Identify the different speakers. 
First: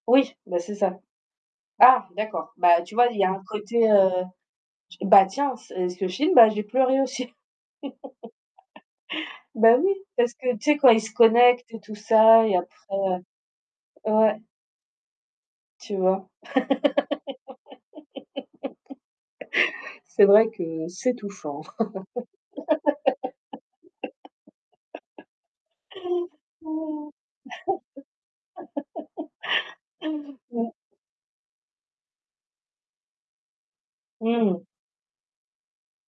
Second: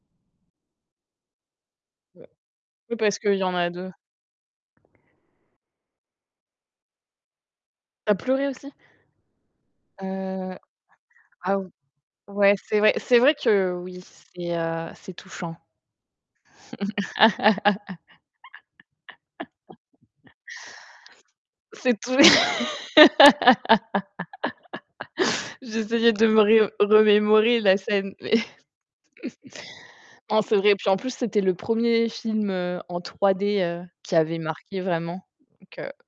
Speaker 1: Oui, bah, c'est ça. Ah, d'accord, bah, tu
Speaker 2: Oui,
Speaker 1: vois,
Speaker 2: parce
Speaker 1: il y a
Speaker 2: qu'il y
Speaker 1: un
Speaker 2: en a 2.
Speaker 1: côté, heu, bah, tiens, ce et ce film, bah, j'ai pleuré aussi.
Speaker 2: Tu as pleuré aussi?
Speaker 1: Bah, oui, parce que
Speaker 2: Heu,
Speaker 1: tu sais, quand ils se
Speaker 2: ah
Speaker 1: connectent
Speaker 2: ou
Speaker 1: et tout ça,
Speaker 2: ouais,
Speaker 1: et
Speaker 2: c'est vrai.
Speaker 1: après,
Speaker 2: C'est vrai que, oui,
Speaker 1: heu, ouais.
Speaker 2: c'est, heu, c'est touchant.
Speaker 1: Tu vois? C'est vrai que c'est touchant!
Speaker 2: C'est tous les j'essayais de me ri remémorer la scène, mais non, c'est vrai
Speaker 1: Ouais
Speaker 2: et puis en plus, c'était le 1er film, heu, en 3D, heu, qui
Speaker 1: Mmh
Speaker 2: avait
Speaker 1: mh.
Speaker 2: marqué vraiment, donc heu